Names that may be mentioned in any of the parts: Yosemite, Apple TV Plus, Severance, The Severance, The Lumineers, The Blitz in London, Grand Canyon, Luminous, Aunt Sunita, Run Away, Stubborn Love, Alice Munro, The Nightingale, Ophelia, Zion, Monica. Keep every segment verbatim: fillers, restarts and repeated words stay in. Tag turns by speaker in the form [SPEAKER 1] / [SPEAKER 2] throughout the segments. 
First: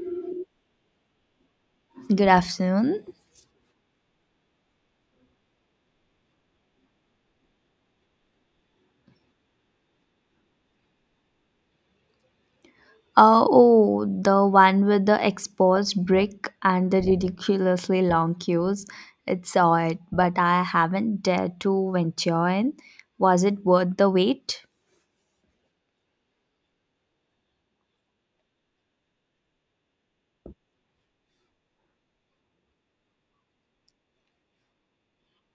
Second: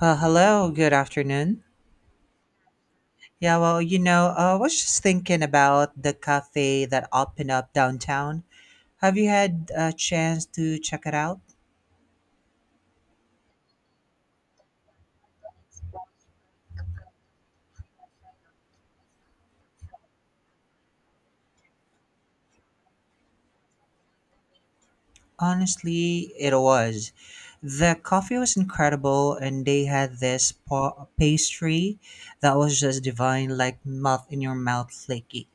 [SPEAKER 1] Well, hello, good afternoon.
[SPEAKER 2] Good afternoon.
[SPEAKER 1] Yeah, well, you know, uh, I was just thinking about the cafe that opened up downtown. Have you had a chance to check it out?
[SPEAKER 2] Uh, oh, the one with the exposed brick and the ridiculously long queues. It's it. But I haven't dared to venture in. Was it worth the wait?
[SPEAKER 1] Honestly, it was. The coffee was incredible, and they had this pa- pastry that was just divine, like melt in your mouth flaky.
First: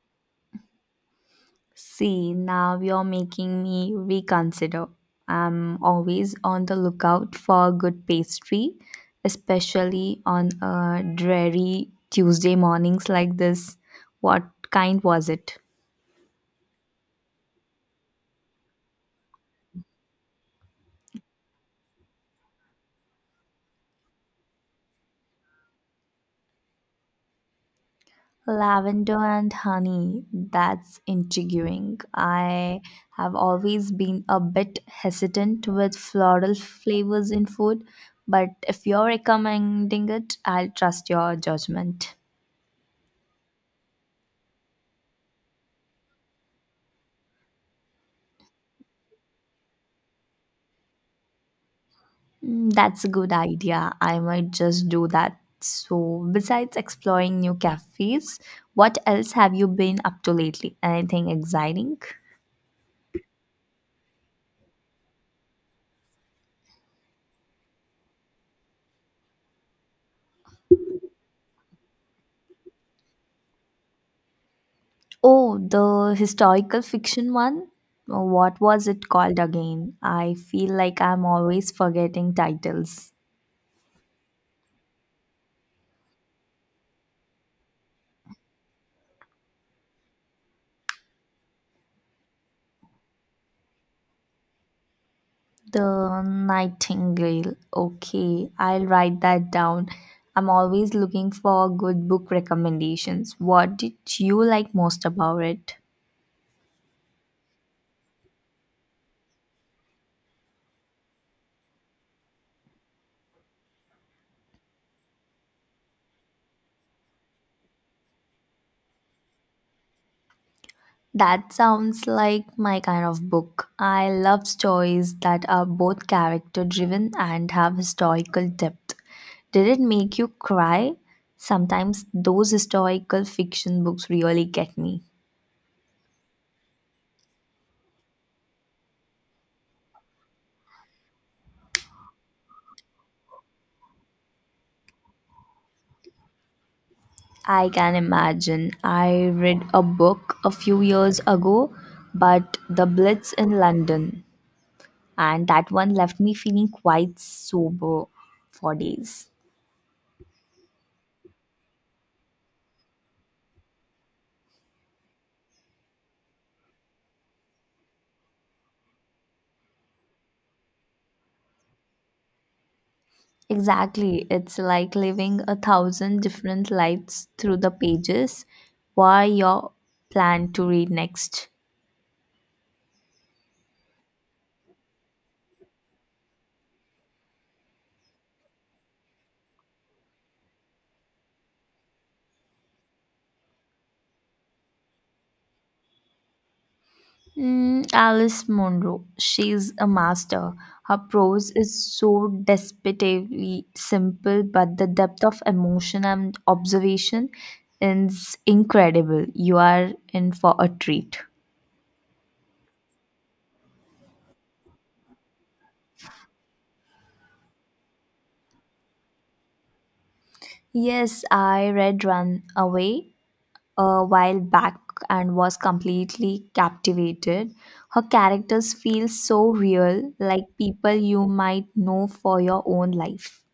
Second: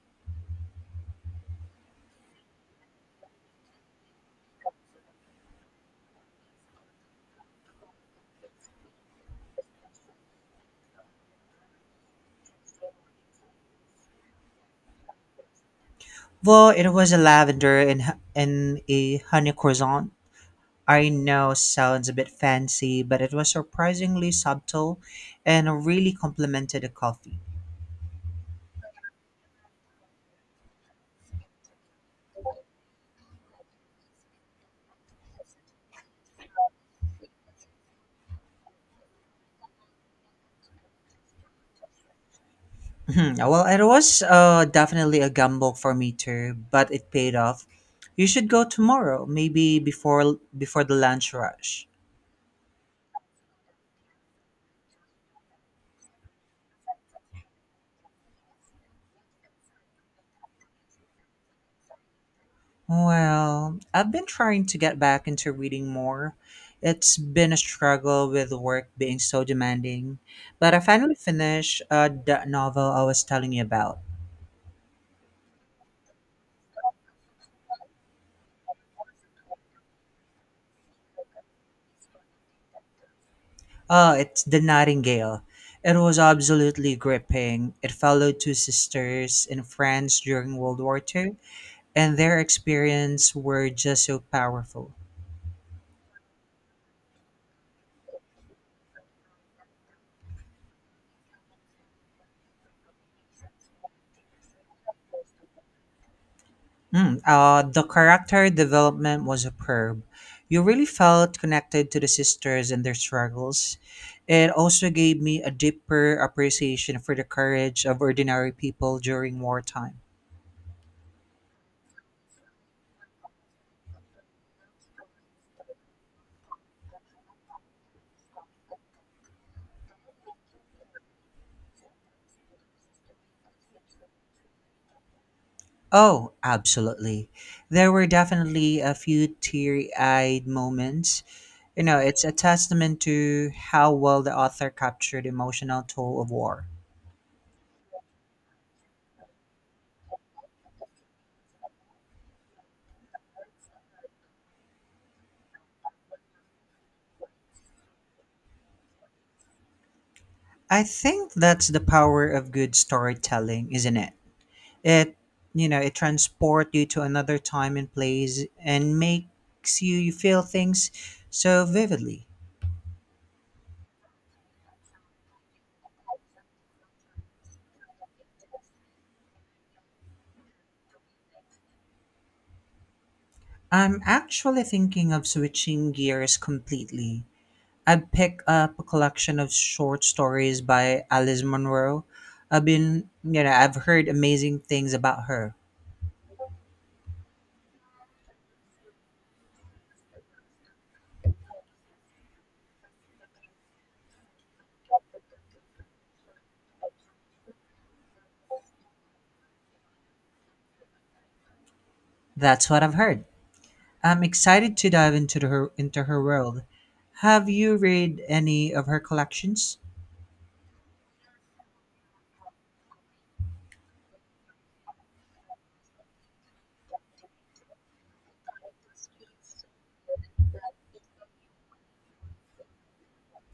[SPEAKER 2] See, now you're making me reconsider. I'm always on the lookout for good pastry, especially on uh, dreary Tuesday mornings like this. What kind was it?
[SPEAKER 1] Well, it was a lavender and, h- and a honey croissant. I know sounds a bit fancy, but it was surprisingly subtle and really complemented the coffee.
[SPEAKER 2] Lavender and honey, that's intriguing. I have always been a bit hesitant with floral flavors in food, but if you're recommending it, I'll trust your judgment.
[SPEAKER 1] Hmm, well, it was uh, definitely a gamble for me too, but it paid off. You should go tomorrow, maybe before before the lunch rush.
[SPEAKER 2] Mm, that's a good idea. I might just do that. So, besides exploring new cafes, what else have you been up to lately? Anything exciting?
[SPEAKER 1] Well, I've been trying to get back into reading more. It's been a struggle with work being so demanding, but I finally finished uh, that novel I was telling you about.
[SPEAKER 2] Oh, the historical fiction one? Uh, What was it called again? I feel like I'm always forgetting titles.
[SPEAKER 1] Ah, it's The Nightingale. It was absolutely gripping. It followed two sisters in France during World War Two, and their experience were just so powerful.
[SPEAKER 2] The Nightingale. Okay, I'll write that down. I'm always looking for good book recommendations. What did you like most about it?
[SPEAKER 1] Mm, uh, the character development was superb. You really felt connected to the sisters and their struggles. It also gave me a deeper appreciation for the courage of ordinary people during wartime.
[SPEAKER 2] That sounds like my kind of book. I love stories that are both character driven and have historical depth. Did it make you cry? Sometimes those historical fiction books really get me.
[SPEAKER 1] Oh, absolutely. There were definitely a few teary eyed moments. You know, it's a testament to how well the author captured the emotional toll of war.
[SPEAKER 2] I can imagine. I read a book a few years ago, but The Blitz in London, and that one left me feeling quite sober for days.
[SPEAKER 1] I think that's the power of good storytelling, isn't it? It, you know, it transports you to another time and place and makes you feel things so vividly.
[SPEAKER 2] Exactly. It's like living a thousand different lives through the pages. What your plan to read next?
[SPEAKER 1] I'm actually thinking of switching gears completely. I'd pick up a collection of short stories by Alice Munro. I've been, you know, I've heard amazing things about her.
[SPEAKER 2] Mm, Alice Munro. She's a master. Her prose is so desperately simple, but the depth of emotion and observation is incredible. You are in for a treat.
[SPEAKER 1] That's what I've heard. I'm excited to dive into the, her into her world. Have you read any of her collections?
[SPEAKER 2] Yes, I read Run Away a while back and was completely captivated. Her characters feel so real, like people you might know for your own life.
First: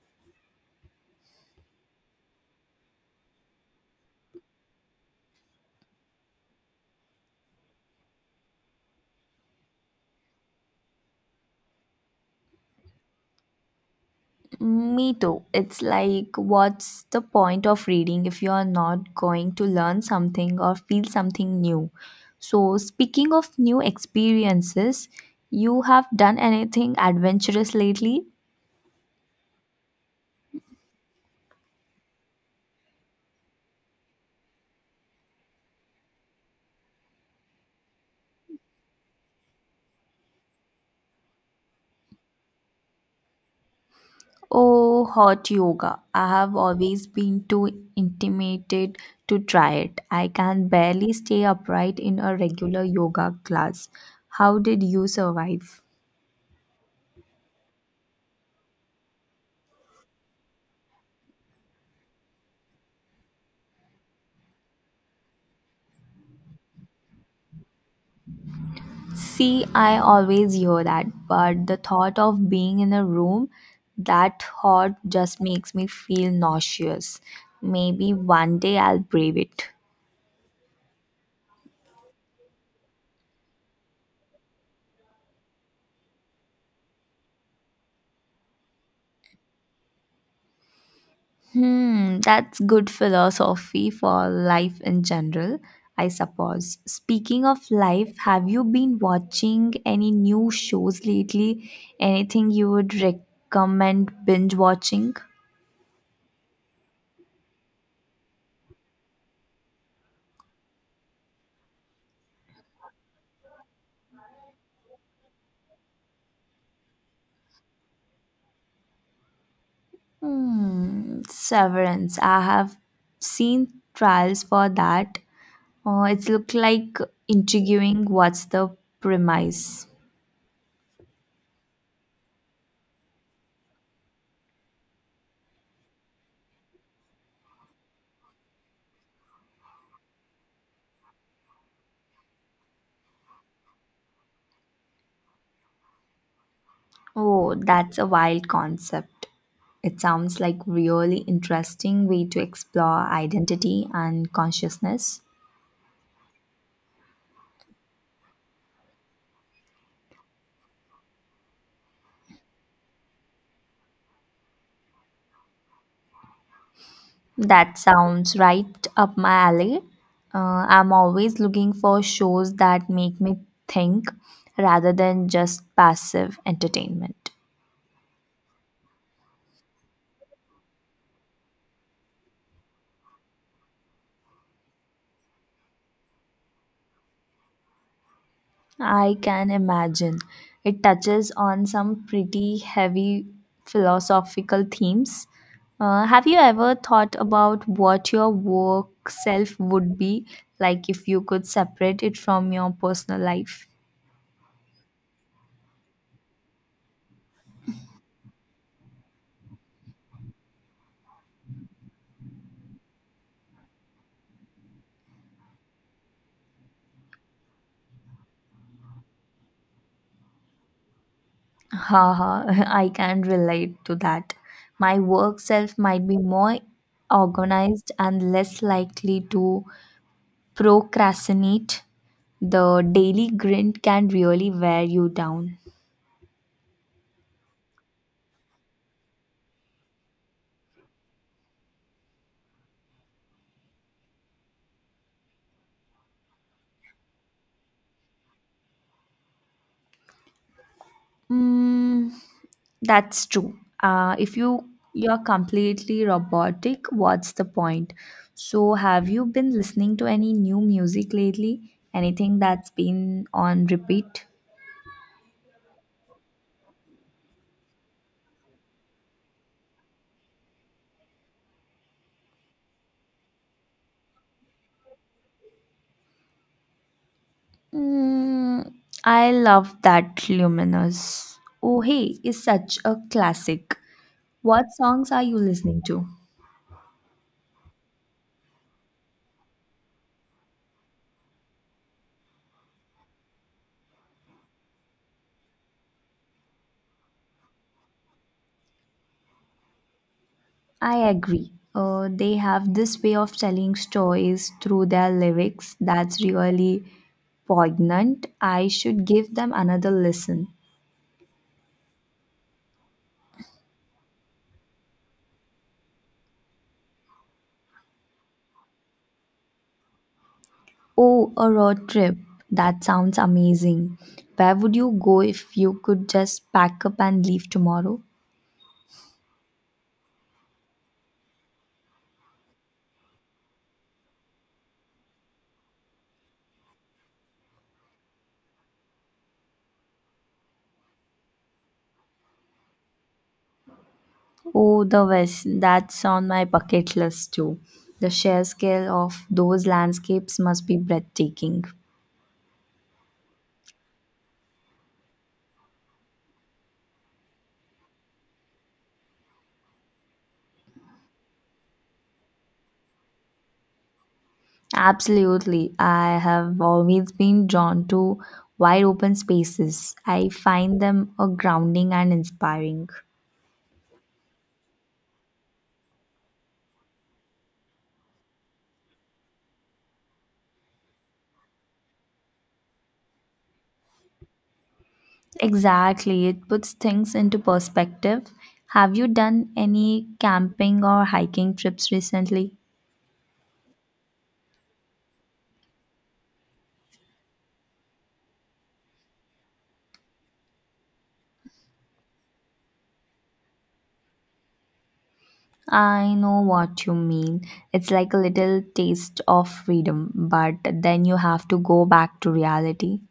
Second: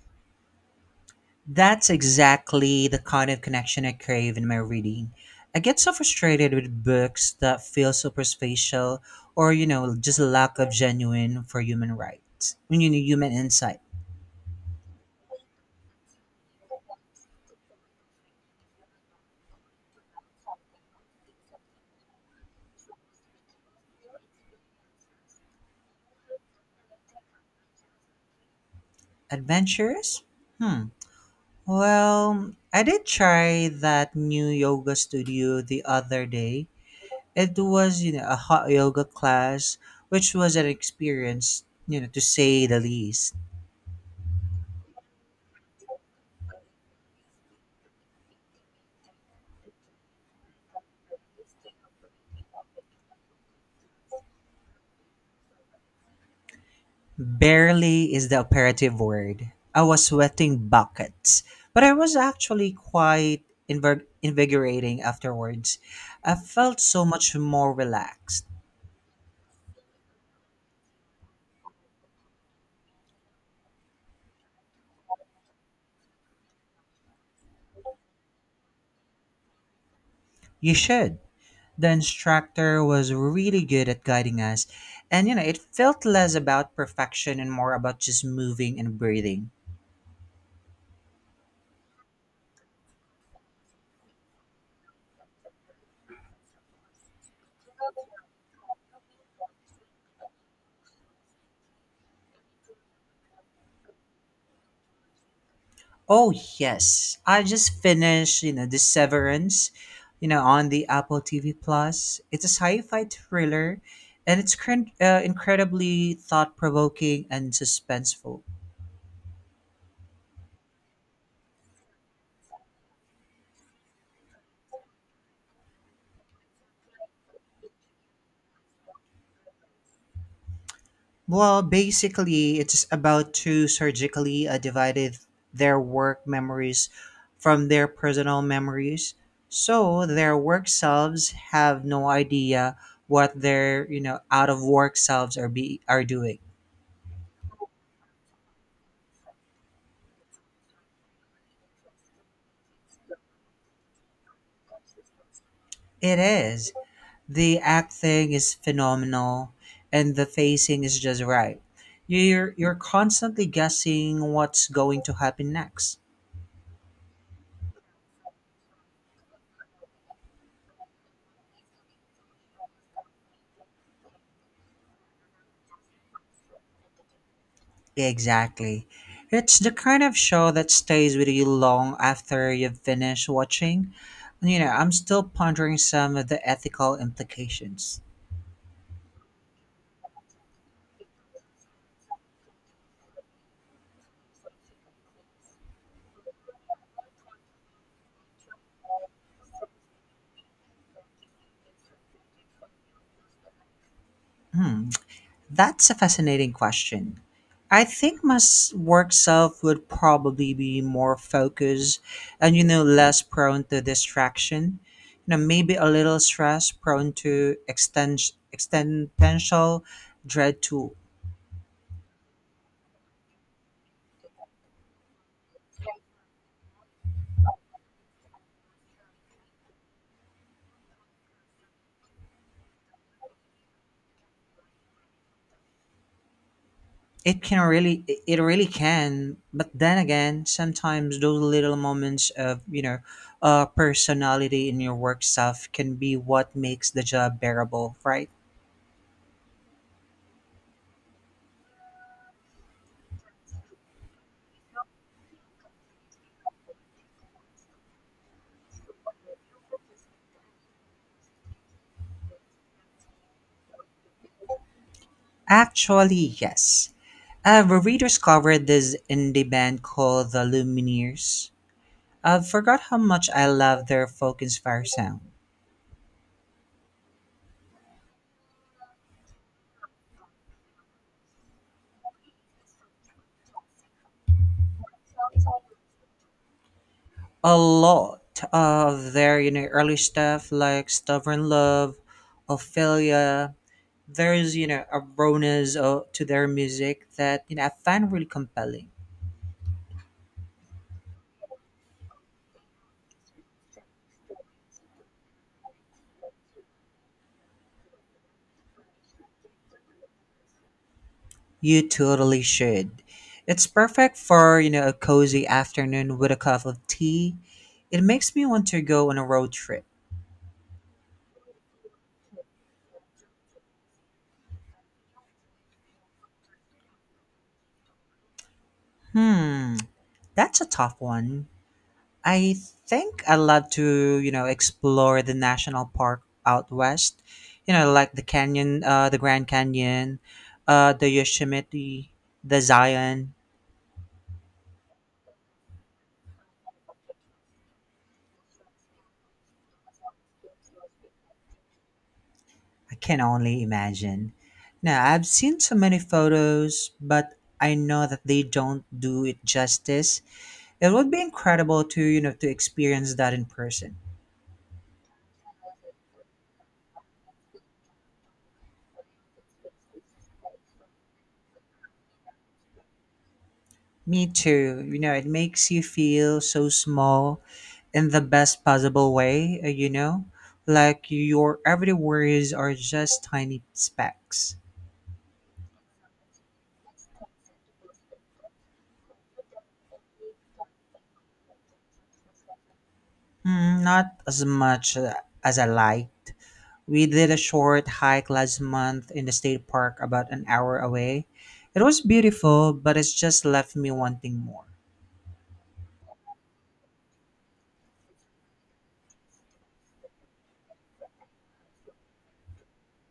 [SPEAKER 1] That's exactly the kind of connection I crave in my reading. I get so frustrated with books that feel superficial or, you know, just lack of genuine for human rights. When you need human insight.
[SPEAKER 2] Me too. It's like, what's the point of reading if you're not going to learn something or feel something new? So, speaking of new experiences, you have done anything adventurous lately?
[SPEAKER 1] Adventurous? Hmm. Well, I did try that new yoga studio the other day. It was, you know, a hot yoga class, which was an experience, you know, to say the least.
[SPEAKER 2] Oh, hot yoga. I have always been too intimidated to try it. I can barely stay upright in a regular yoga class. How did you survive?
[SPEAKER 1] Barely is the operative word. I was sweating buckets, but I was actually quite invig- invigorating afterwards. I felt so much more relaxed.
[SPEAKER 2] See, I always hear that, but the thought of being in a room that hot just makes me feel nauseous. Maybe one day I'll brave it.
[SPEAKER 1] You should. The instructor was really good at guiding us, and you know, it felt less about perfection and more about just moving and breathing.
[SPEAKER 2] Hmm, that's good philosophy for life in general, I suppose. Speaking of life, have you been watching any new shows lately? Anything you would recommend binge watching?
[SPEAKER 1] Oh yes, I just finished, you know, The Severance, you know, on the Apple T V Plus. It's a sci-fi thriller, and it's cr- uh, incredibly thought-provoking and suspenseful.
[SPEAKER 2] Hmm, Severance. I have seen trials for that. Oh, it's look like intriguing. What's the premise?
[SPEAKER 1] Well, basically, it's about two surgically uh, divided their work memories from their personal memories, so their work selves have no idea what their you know out of work selves are be are doing.
[SPEAKER 2] Oh, that's a wild concept. It sounds like really interesting way to explore identity and consciousness.
[SPEAKER 1] It is. The acting is phenomenal and the pacing is just right. You're you're constantly guessing what's going to happen next.
[SPEAKER 2] That sounds right up my alley. Uh, I'm always looking for shows that make me think rather than just passive entertainment.
[SPEAKER 1] Exactly. It's the kind of show that stays with you long after you've finished watching. You know, I'm still pondering some of the ethical implications.
[SPEAKER 2] I can imagine. It touches on some pretty heavy philosophical themes. Uh, have you ever thought about what your work self would be like if you could separate it from your personal life?
[SPEAKER 1] Hmm. That's a fascinating question. I think my s- work self would probably be more focused and, you know, less prone to distraction. You know, maybe a little stress, prone to extens- existential dread too.
[SPEAKER 2] Haha, I can relate to that. My work self might be more organized and less likely to procrastinate. The daily grind can really wear you down.
[SPEAKER 1] It can really, it it really can. But then again, sometimes those little moments of, you know, uh, personality in your work self can be what makes the job bearable, right?
[SPEAKER 2] Mm, that's true. Uh, if you you're completely robotic, what's the point? So, have you been listening to any new music lately? Anything that's been on repeat?
[SPEAKER 1] Actually, yes. I've rediscovered this indie band called The Lumineers. I've forgot how much I love their folk inspired sound.
[SPEAKER 2] Mm, I love that Luminous. Oh, hey, is such a classic. What songs are you listening to?
[SPEAKER 1] A lot of their you know early stuff like Stubborn Love, Ophelia. There's you know a rawness uh, to their music that you know I find really compelling.
[SPEAKER 2] I agree. Uh, they have this way of telling stories through their lyrics that's really poignant. I should give them another listen.
[SPEAKER 1] You totally should. It's perfect for you know a cozy afternoon with a cup of tea. It makes me want to go on a road trip.
[SPEAKER 2] Oh, a road trip. That sounds amazing. Where would you go if you could just pack up and leave tomorrow?
[SPEAKER 1] Hmm, that's a tough one. I think I'd love to, you know, explore the national park out west. You know, like the canyon, uh, the Grand Canyon, uh, the Yosemite, the Zion.
[SPEAKER 2] Oh, the West. That's on my bucket list too. The sheer scale of those landscapes must be breathtaking.
[SPEAKER 1] I can only imagine. Now, I've seen so many photos, but I know that they don't do it justice. It would be incredible to, you know, to experience that in person.
[SPEAKER 2] Absolutely. I have always been drawn to wide open spaces. I find them a grounding and inspiring.
[SPEAKER 1] Me too. You know, it makes you feel so small in the best possible way, uh, you know? Like your everyday worries are just tiny specks.
[SPEAKER 2] Exactly. It puts things into perspective. Have you done any camping or hiking trips recently?
[SPEAKER 1] Hmm, not as much uh, as I liked. We did a short hike last month in the state park about an hour away. It was beautiful, but it's just left me wanting more.
[SPEAKER 2] I know what you mean. It's like a little taste of freedom, but then you have to go back to reality.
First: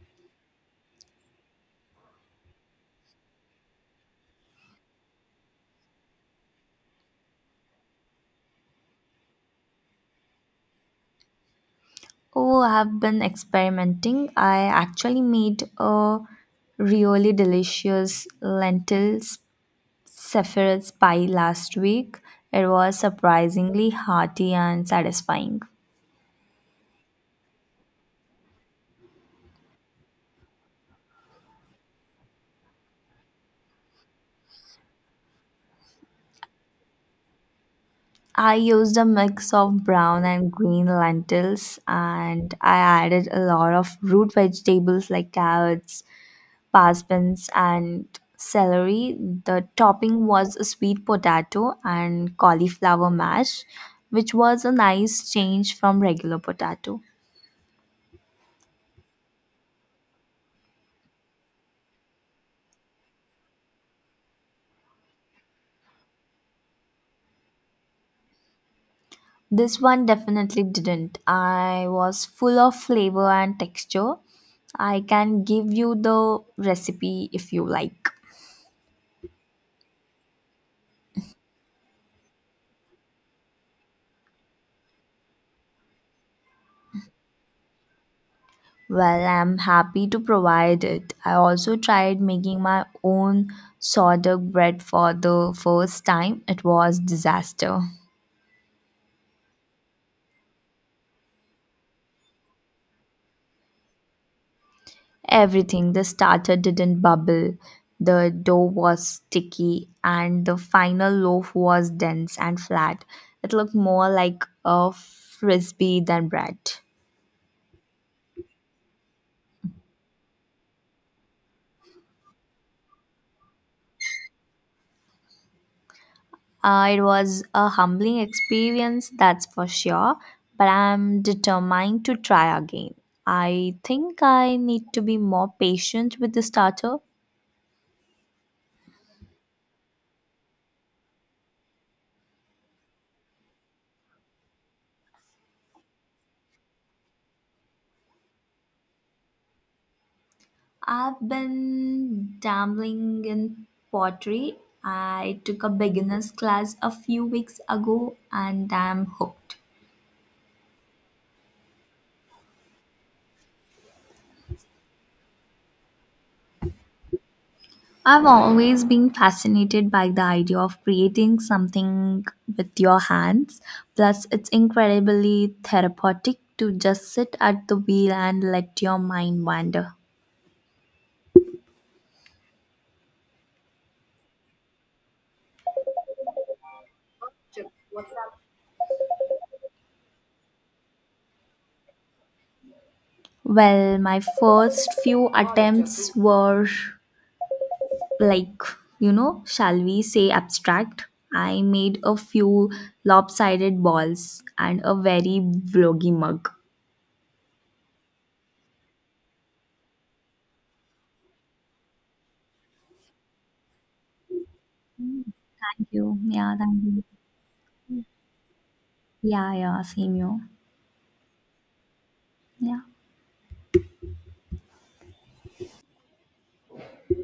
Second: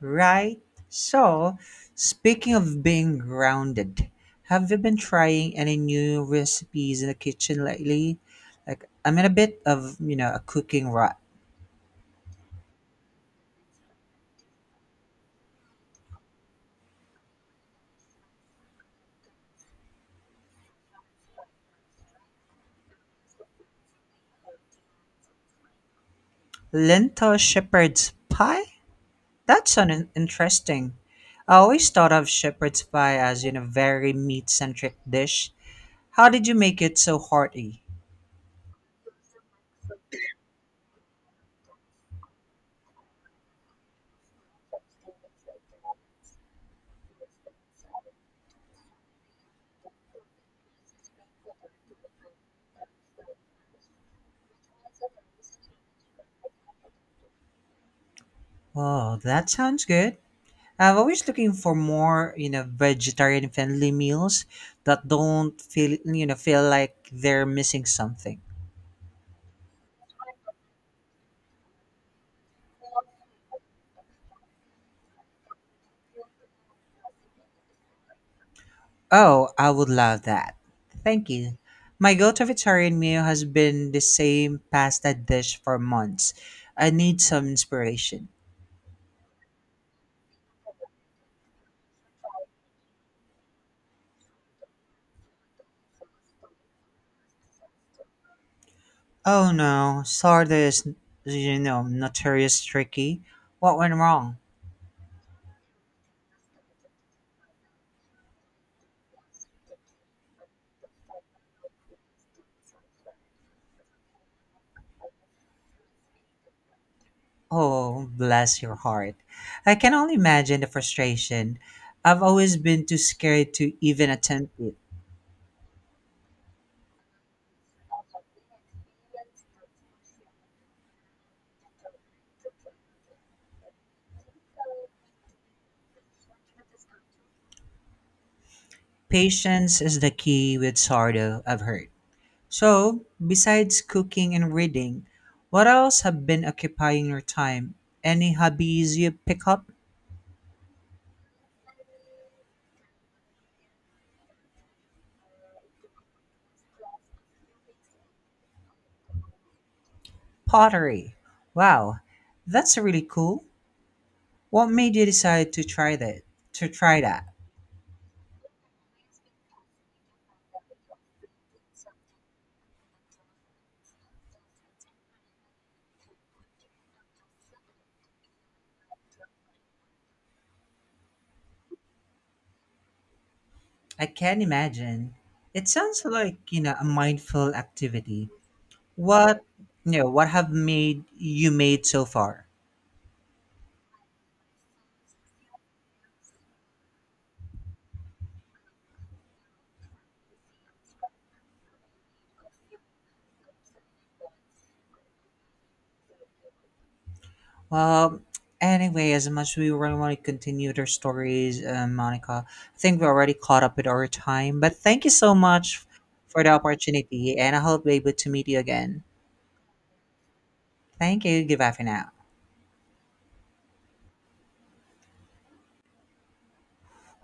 [SPEAKER 1] Right. So, speaking of being grounded, have you been trying any new recipes in the kitchen lately? Like, I'm in a bit of, you know, a cooking rut.
[SPEAKER 2] Oh, I've been experimenting. I actually made a really delicious lentils sephir's pie last week. It was surprisingly hearty and satisfying.
[SPEAKER 1] Lentil shepherd's pie? That's an interesting. I always thought of shepherd's pie as, you know, very meat-centric dish. How did you make it so hearty?
[SPEAKER 2] I used a mix of brown and green lentils and I added a lot of root vegetables like carrots, bass beans and celery. The topping was a sweet potato and cauliflower mash, which was a nice change from regular potato.
[SPEAKER 1] Oh, that sounds good. I'm always looking for more, you know, vegetarian friendly meals that don't feel, you know, feel like they're missing something.
[SPEAKER 2] This one definitely didn't. I was full of flavor and texture. I can give you the recipe if you like.
[SPEAKER 1] Oh, I would love that. Thank you. My go-to vegetarian meal has been the same pasta dish for months. I need some inspiration.
[SPEAKER 2] Well, I'm happy to provide it. I also tried making my own sourdough bread for the first time. It was disaster.
[SPEAKER 1] Oh no, sourdough is, you know, notorious tricky. What went wrong?
[SPEAKER 2] Everything. The starter didn't bubble, the dough was sticky, and the final loaf was dense and flat. It looked more like a frisbee than bread.
[SPEAKER 1] Oh, bless your heart. I can only imagine the frustration. I've always been too scared to even attempt it.
[SPEAKER 2] Uh, it was a humbling experience, that's for sure, but I'm determined to try again. I think I need to be more patient with the starter.
[SPEAKER 1] Patience is the key with sourdough, I've heard. So, besides cooking and reading, what else have been occupying your time? Any hobbies you pick up?
[SPEAKER 2] I've been dabbling in pottery. I took a beginner's class a few weeks ago and I'm hooked.
[SPEAKER 1] Pottery. Wow, that's really cool. What made you decide to try that? To try that?
[SPEAKER 2] I've always been fascinated by the idea of creating something with your hands. Plus, it's incredibly therapeutic to just sit at the wheel and let your mind wander.
[SPEAKER 1] I can imagine. It sounds like, you know, a mindful activity. What you know, what have made you made so far?
[SPEAKER 2] Well, my first few attempts were, like, you know shall we say, abstract. I made a few lopsided balls and a very vloggy mug.
[SPEAKER 1] Well, anyway, as much as we really want to continue their stories, uh, Monica, I think we already caught up with our time. But thank you so much
[SPEAKER 2] Thank you.
[SPEAKER 1] for the
[SPEAKER 2] Yeah, thank you.
[SPEAKER 1] opportunity, and I hope we're able to meet you again.
[SPEAKER 2] Yeah, yeah, same you.
[SPEAKER 1] Thank you. Goodbye for now.
[SPEAKER 2] Yeah.